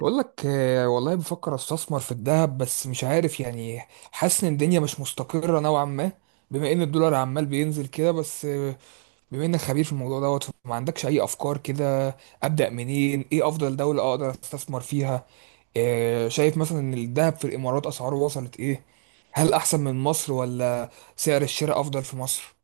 بقول لك، والله بفكر استثمر في الذهب بس مش عارف يعني. حاسس ان الدنيا مش مستقرة نوعا ما. بما ان الدولار عمال بينزل كده بس بما انك خبير في الموضوع دوت، ما عندكش اي افكار كده؟ ابدأ منين؟ ايه افضل دولة اقدر استثمر فيها؟ شايف مثلا ان الذهب في الامارات اسعاره وصلت ايه؟ هل احسن من مصر ولا؟ سعر الشراء افضل في مصر؟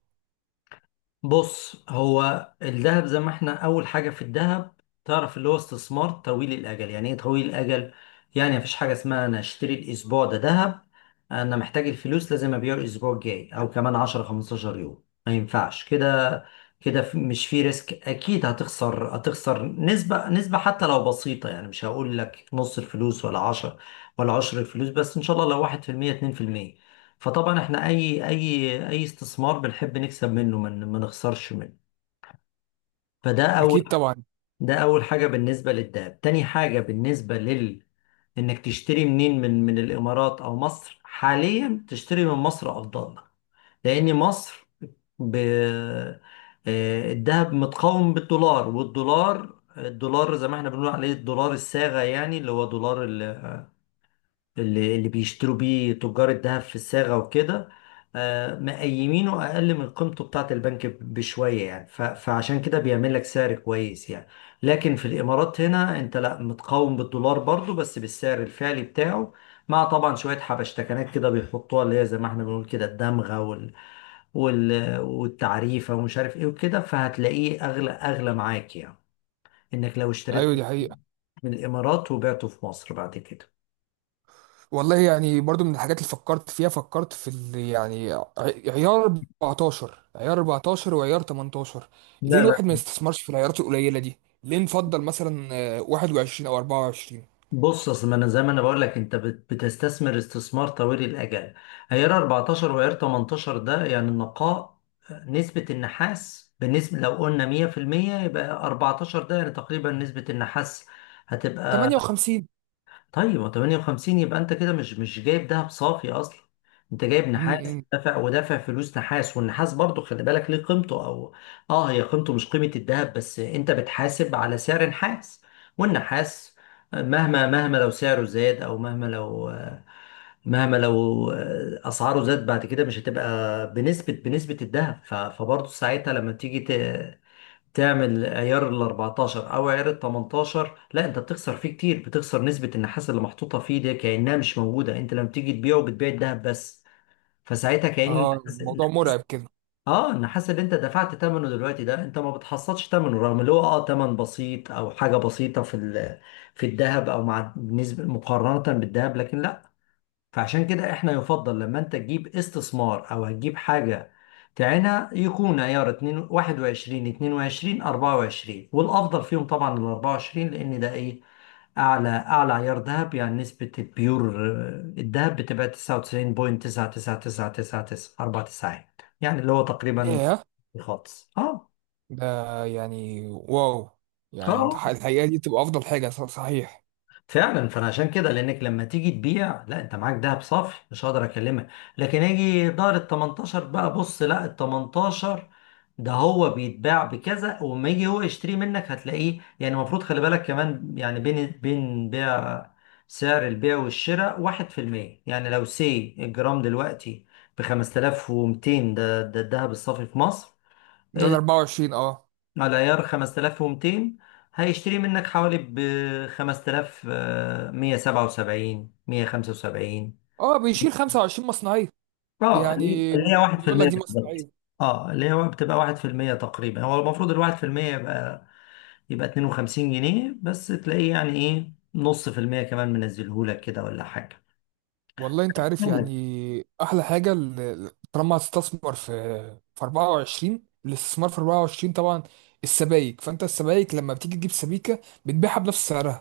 بص، هو الذهب زي ما احنا، اول حاجه في الذهب، تعرف اللي هو استثمار طويل الاجل. يعني ايه طويل الاجل؟ يعني مفيش حاجه اسمها انا اشتري الاسبوع ده ذهب، انا محتاج الفلوس، لازم ابيعه الاسبوع الجاي او كمان 10 15 يوم، ما ينفعش كده. كده مش في ريسك، اكيد هتخسر نسبه حتى لو بسيطه، يعني مش هقول لك نص الفلوس ولا 10 ولا 10 الفلوس، بس ان شاء الله لو 1% 2%. فطبعا احنا اي استثمار بنحب نكسب منه، ما نخسرش منه. فده اول، اكيد طبعا. ده اول حاجه بالنسبه للدهب. تاني حاجه بالنسبه لل، انك تشتري منين، من الامارات او مصر؟ حاليا تشتري من مصر افضل لك، لان مصر ب... آه، الذهب متقاوم بالدولار. والدولار زي ما احنا بنقول عليه الدولار الصاغة، يعني اللي هو دولار اللي بيشتروا بيه تجار الذهب في الصاغة وكده، مقيمينه أقل من قيمته بتاعة البنك بشوية يعني، فعشان كده بيعمل لك سعر كويس يعني. لكن في الإمارات هنا أنت لا، متقاوم بالدولار برضو، بس بالسعر الفعلي بتاعه، مع طبعا شوية حبشتكنات كده بيحطوها، اللي هي زي ما احنا بنقول كده الدمغة والتعريفة ومش عارف ايه وكده، فهتلاقيه أغلى أغلى معاك يعني، إنك لو ايوه، اشتريته دي حقيقة. من الإمارات وبعته في مصر بعد كده. والله، يعني برضو من الحاجات اللي فكرت فيها. فكرت في عيار 14، وعيار 18. لا، ليه لا. الواحد ما يستثمرش في العيارات القليلة دي؟ ليه نفضل مثلا 21 او 24؟ بص، اصل ما انا زي ما انا بقول لك، انت بتستثمر استثمار طويل الاجل. عيار 14 وعيار 18 ده يعني النقاء، نسبة النحاس بالنسبة، لو قلنا 100% يبقى 14، ده يعني تقريبا نسبة النحاس هتبقى. 58. طيب ما 58 يبقى انت كده مش جايب دهب صافي اصلا، انت جايب م- نحاس، م. دافع ودافع فلوس نحاس. والنحاس برضو، خلي بالك ليه قيمته او، اه، هي قيمته مش قيمة الدهب، بس انت بتحاسب على سعر نحاس. والنحاس مهما لو سعره زاد، او مهما لو اسعاره زاد بعد كده، مش هتبقى بنسبة الدهب. فبرضو ساعتها لما تيجي تعمل عيار ال 14 او عيار ال 18، لا انت بتخسر فيه كتير، بتخسر نسبة النحاس اللي محطوطة فيه دي كأنها مش موجودة، انت لما تيجي تبيعه بتبيع الذهب بس. فساعتها كأن اه، الموضوع النحاس، مرعب كده. اه، النحاس اللي انت دفعت ثمنه دلوقتي ده انت ما بتحصلش ثمنه، رغم اللي هو اه ثمن بسيط او حاجة بسيطة في الذهب، او مع نسبة مقارنة بالذهب، لكن لا. فعشان كده احنا يفضل لما انت تجيب استثمار او هتجيب حاجة تعينها، يكون عيار 2 21، 22، 24، والافضل فيهم طبعا ال 24، لان ده ايه، اعلى عيار ذهب، يعني نسبة البيور، آه، الذهب بتبقى 99.99999، اربع تساعات، يعني اللي هو تقريبا ياه. خالص. اه. ده، يعني واو. اه. يعني انت آه. الحقيقة دي تبقى افضل حاجة، صحيح. فعلا. فانا عشان كده، لانك لما تيجي تبيع، لا، انت معاك دهب صافي مش هقدر اكلمك. لكن اجي دار ال 18 بقى، بص، لا، ال 18 ده هو بيتباع بكذا، وما يجي هو يشتري منك هتلاقيه يعني، المفروض خلي بالك كمان يعني، بين بين بيع، سعر البيع والشراء 1%. يعني لو سي الجرام دلوقتي ب 5200، ده الذهب الصافي في مصر، ده ال 24، اه. على عيار، 5200 هيشتري منك حوالي ب 5177، 175. اه، بيشيل 25 مصنعية. اه، يعني اللي هي بيقول لك 1% دي بالظبط. مصنعية. اه، اللي هو بتبقى 1% تقريبا، هو المفروض ال 1% يبقى، يبقى 52 جنيه بس، تلاقيه يعني ايه نص في المية كمان منزلهولك كده ولا حاجة. والله، انت عارف، استنى. يعني احلى حاجه طالما هتستثمر في 24. الاستثمار في 24 طبعا. السبائك، فانت السبائك لما بتيجي تجيب سبيكه بتبيعها بنفس سعرها.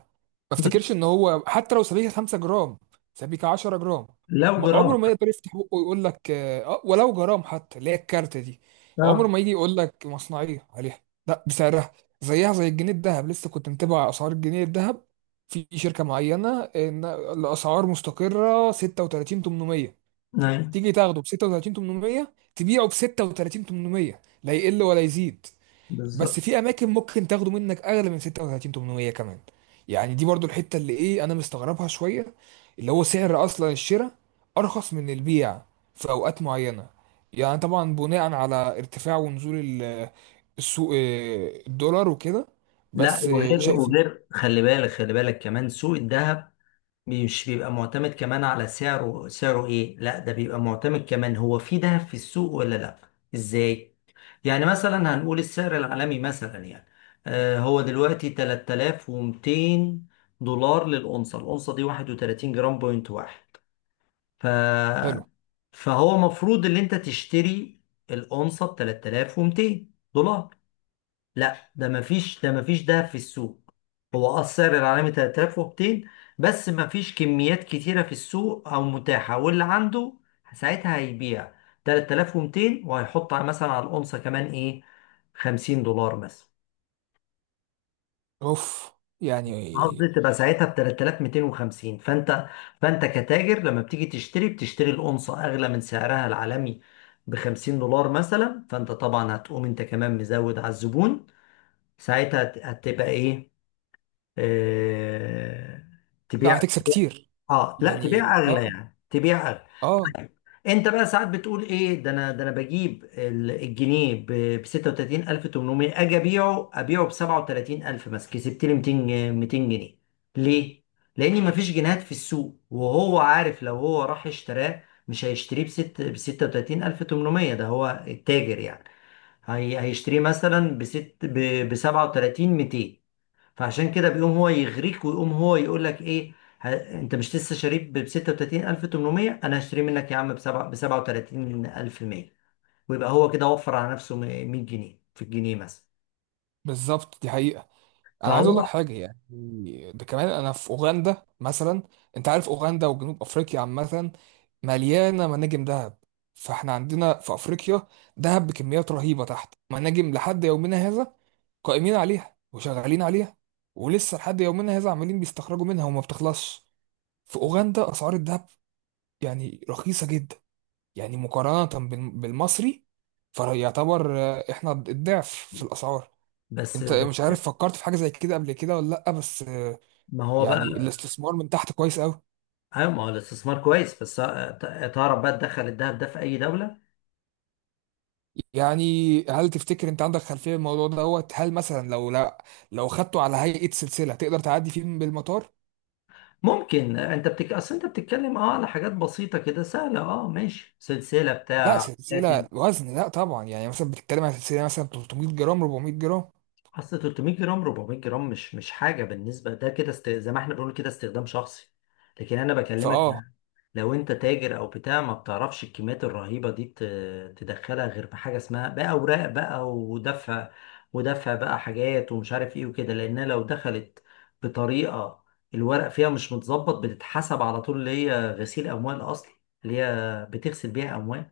ما ب- افتكرش ان هو، حتى لو سبيكه 5 جرام، سبيكه 10 جرام، لو جرام. عمره ما يقدر يفتح بقه ويقول لك اه، ولو جرام حتى، اللي هي الكارت دي. عمره اه. ما يجي يقول لك مصنعيه عليها. لا، بسعرها. زيها زي الجنيه الذهب. لسه كنت متابع اسعار الجنيه الذهب في شركة معينة، إن الأسعار مستقرة 36 800. نعم. تيجي تاخده ب 36 800، تبيعه ب 36 800، لا يقل ولا يزيد. بس بالظبط. في أماكن ممكن تاخده منك أغلى من 36 800 كمان. يعني دي برضو الحتة اللي إيه، أنا مستغربها شوية. اللي هو سعر أصلا الشراء أرخص من البيع في أوقات معينة، يعني طبعا بناء على ارتفاع ونزول ال- السوق، الدولار وكده. لا، بس وغير شايف. وغير خلي بالك، خلي بالك كمان سوق الذهب مش بيبقى معتمد كمان على سعره ايه، لا، ده بيبقى معتمد كمان هو في دهب في السوق ولا لا. ازاي؟ يعني مثلا هنقول السعر العالمي مثلا يعني، آه، هو دلوقتي 3200 دولار للأونصة. الأونصة دي 31 جرام بوينت واحد. ف... حلو. فهو مفروض ان انت تشتري الأونصة ب 3200 دولار. لا، ده مفيش، ده مفيش دهب في السوق. هو اه السعر العالمي 3200، بس مفيش كميات كتيرة في السوق او متاحة. واللي عنده ساعتها هيبيع 3200، مثلا على الأونصة كمان ايه، 50 دولار مثلا. اوف. يعني. قصدي تبقى ساعتها ب 3250. فانت كتاجر لما بتيجي تشتري، بتشتري الأونصة اغلى من سعرها العالمي ب 50 دولار مثلا. فانت طبعا هتقوم انت كمان مزود على الزبون، ساعتها هتبقى ايه، آه، تبيع لا، هتكسب تبيع- كتير. اه لا، يعني تبيع اغلى، اه. يعني تبيع اغلى. اه. انت بقى ساعات بتقول ايه، ده انا، ده انا بجيب الجنيه ب 36800، اجي ابيعه ب 37000 مثلا، كسبت لي 200 200 جنيه. ليه؟ لان مفيش جنيهات في السوق، وهو عارف لو هو راح اشتراه مش هيشتريه بست ب 36800، ده هو التاجر يعني، هي هيشتريه مثلا بست ب 37200. فعشان كده بيقوم هو يغريك، ويقوم هو يقول لك ايه، ه... انت مش لسه شاريه ب 36800؟ انا هشتريه منك يا عم ب 37100. ويبقى هو كده وفر على نفسه 100 جنيه في الجنيه مثلا. بالظبط، دي حقيقة. انا عايز اقول لك فهو حاجة، يعني ده كمان. انا في اوغندا مثلا. انت عارف اوغندا وجنوب افريقيا عامة مليانة مناجم ذهب. فاحنا عندنا في افريقيا ذهب بكميات رهيبة تحت مناجم لحد يومنا هذا، قائمين عليها وشغالين عليها. ولسه لحد يومنا هذا عمالين بيستخرجوا منها وما بتخلصش. في اوغندا اسعار الذهب يعني رخيصة جدا، يعني مقارنة بالمصري. فيعتبر، احنا الضعف في الأسعار. بس انت مش بس- عارف، فكرت في حاجة زي كده قبل كده ولا لأ؟ بس ما هو بقى. يعني الاستثمار من تحت كويس قوي. ايوه، ما هو الاستثمار كويس، بس تعرف بقى تدخل الذهب ده في اي دوله. يعني هل تفتكر انت عندك خلفية الموضوع دوت؟ هل مثلا لو لا، لو خدته على هيئة سلسلة تقدر تعدي فيه من بالمطار؟ ممكن. انت اصل انت بتتكلم اه على حاجات بسيطه كده سهله، اه ماشي سلسله لا، بتاع. سلسلة وزن. لا طبعا، يعني مثلا بتتكلم عن سلسلة مثلا 300 جرام، 400 جرام. اصل 300 جرام، 400 جرام مش حاجه بالنسبه، ده كده زي ما احنا بنقول كده استخدام شخصي. لكن انا بكلمك، فاه. لو انت تاجر او بتاع، ما بتعرفش الكميات الرهيبه دي تدخلها غير بحاجه اسمها بقى اوراق بقى ودفع، ودفع بقى، حاجات ومش عارف ايه وكده، لانها لو دخلت بطريقه الورق فيها مش متظبط، بتتحسب على طول اللي هي غسيل اموال اصلا، اللي هي بتغسل بيها اموال.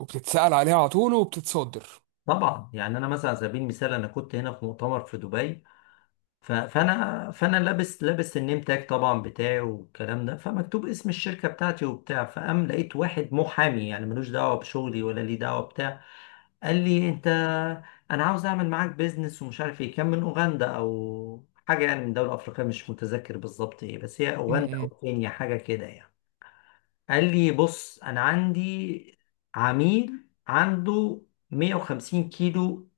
وبتتسأل عليها على طول وبتتصدر. طبعا يعني، انا مثلا على سبيل المثال، انا كنت هنا في مؤتمر في دبي، فانا لابس النيم تاج طبعا بتاعي والكلام ده، فمكتوب اسم الشركه بتاعتي وبتاع. فقام لقيت واحد محامي يعني ملوش دعوه بشغلي ولا ليه دعوه بتاع، قال لي انت، انا عاوز اعمل معاك بيزنس ومش عارف ايه، كان من اوغندا او حاجه، يعني من دوله افريقيه مش متذكر بالظبط ايه، بس هي م- اوغندا او م. كينيا حاجه كده يعني. قال لي بص، انا عندي عميل عنده 150 كيلو،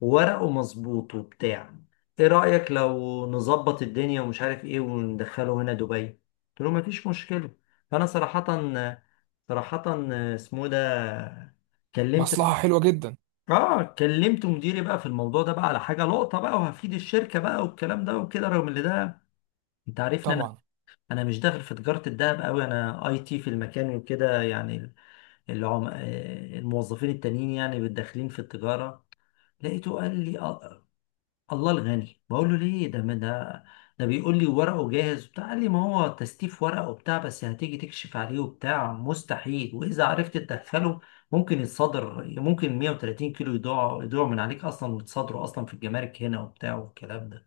وورقه مظبوط وبتاع، ايه رأيك لو نظبط الدنيا ومش عارف ايه وندخله هنا دبي. قلت له مفيش مشكلة. فانا صراحة، صراحة اسمه ده، كلمت، مصلحة حلوة جدا. اه كلمت مديري بقى في الموضوع ده بقى، على حاجة لقطة بقى وهفيد الشركة بقى والكلام ده وكده، رغم ان ده انت عارفني انا، طبعا. انا مش داخل في تجارة الذهب قوي، انا اي تي في المكان وكده يعني. العم... آه، الموظفين التانيين يعني داخلين في التجارة. لقيته قال لي، آه، الله الغني بقول له ليه، ده ده بيقول لي ورقه جاهز وبتاع. قال لي ما هو تستيف ورقه وبتاع، بس هتيجي تكشف عليه وبتاع مستحيل، واذا عرفت تدخله ممكن يتصدر، ممكن 130 كيلو يضيعوا من عليك اصلا، ويتصدروا اصلا في الجمارك هنا وبتاع والكلام ده.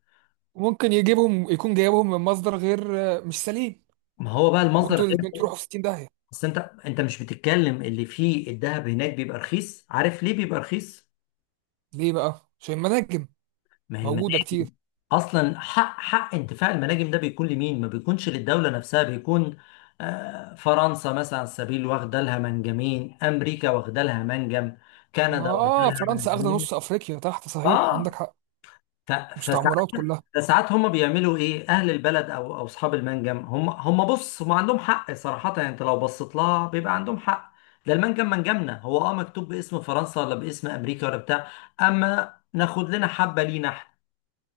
ممكن يجيبهم يكون جايبهم من مصدر غير مش سليم. ما هو بقى المصدر وانتوا غير. الاثنين تروحوا في 60 داهيه. انت انت مش بتتكلم، اللي فيه الذهب هناك بيبقى رخيص. عارف ليه بيبقى رخيص؟ ليه بقى؟ عشان المناجم ما هي موجوده المناجم. كتير. اصلا حق انتفاع المناجم ده بيكون لمين، ما بيكونش للدوله نفسها، بيكون آه، فرنسا مثلا على سبيل واخده لها منجمين، امريكا واخده لها منجم، كندا واخده اه، لها فرنسا اخده منجمين. نص افريقيا تحت. صحيح عندك اه. حق. ف- فسا- مستعمرات كلها. فساعات هم بيعملوا ايه، اهل البلد او اصحاب المنجم، هم عندهم حق صراحه يعني، انت لو بصيت لها بيبقى عندهم حق. ده المنجم منجمنا، هو اه مكتوب باسم فرنسا ولا باسم امريكا ولا بتاع، اما ناخد لنا حبه لينا.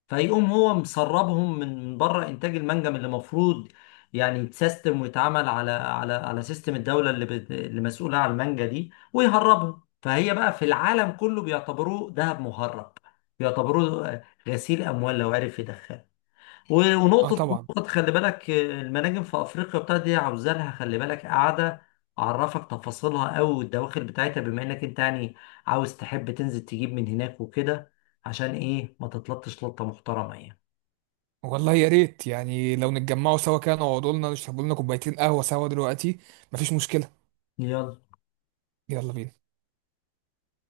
فيقوم هو مسربهم من بره انتاج المنجم اللي المفروض يعني يتسيستم ويتعمل على على سيستم الدوله اللي مسؤوله عن المانجا دي، ويهربهم. فهي بقى في العالم كله بيعتبروه ذهب مهرب، بيعتبروه غسيل اموال، لو عرف يدخله. اه ونقطة، طبعا. خلي بالك آه، المناجم في أفريقيا بتاعت دي عاوزة لها، خلي بالك، قاعدة أعرفك تفاصيلها أوي والدواخل بتاعتها، بما إنك أنت يعني عاوز تحب تنزل تجيب من هناك وكده، عشان إيه ما تتلطش لطة محترمة يعني. والله يا ريت، يعني لو نتجمعوا سوا كده، نقعدوا لنا نشربوا لنا كوبايتين قهوه سوا دلوقتي. مفيش مشكله. يلا. يلا بينا.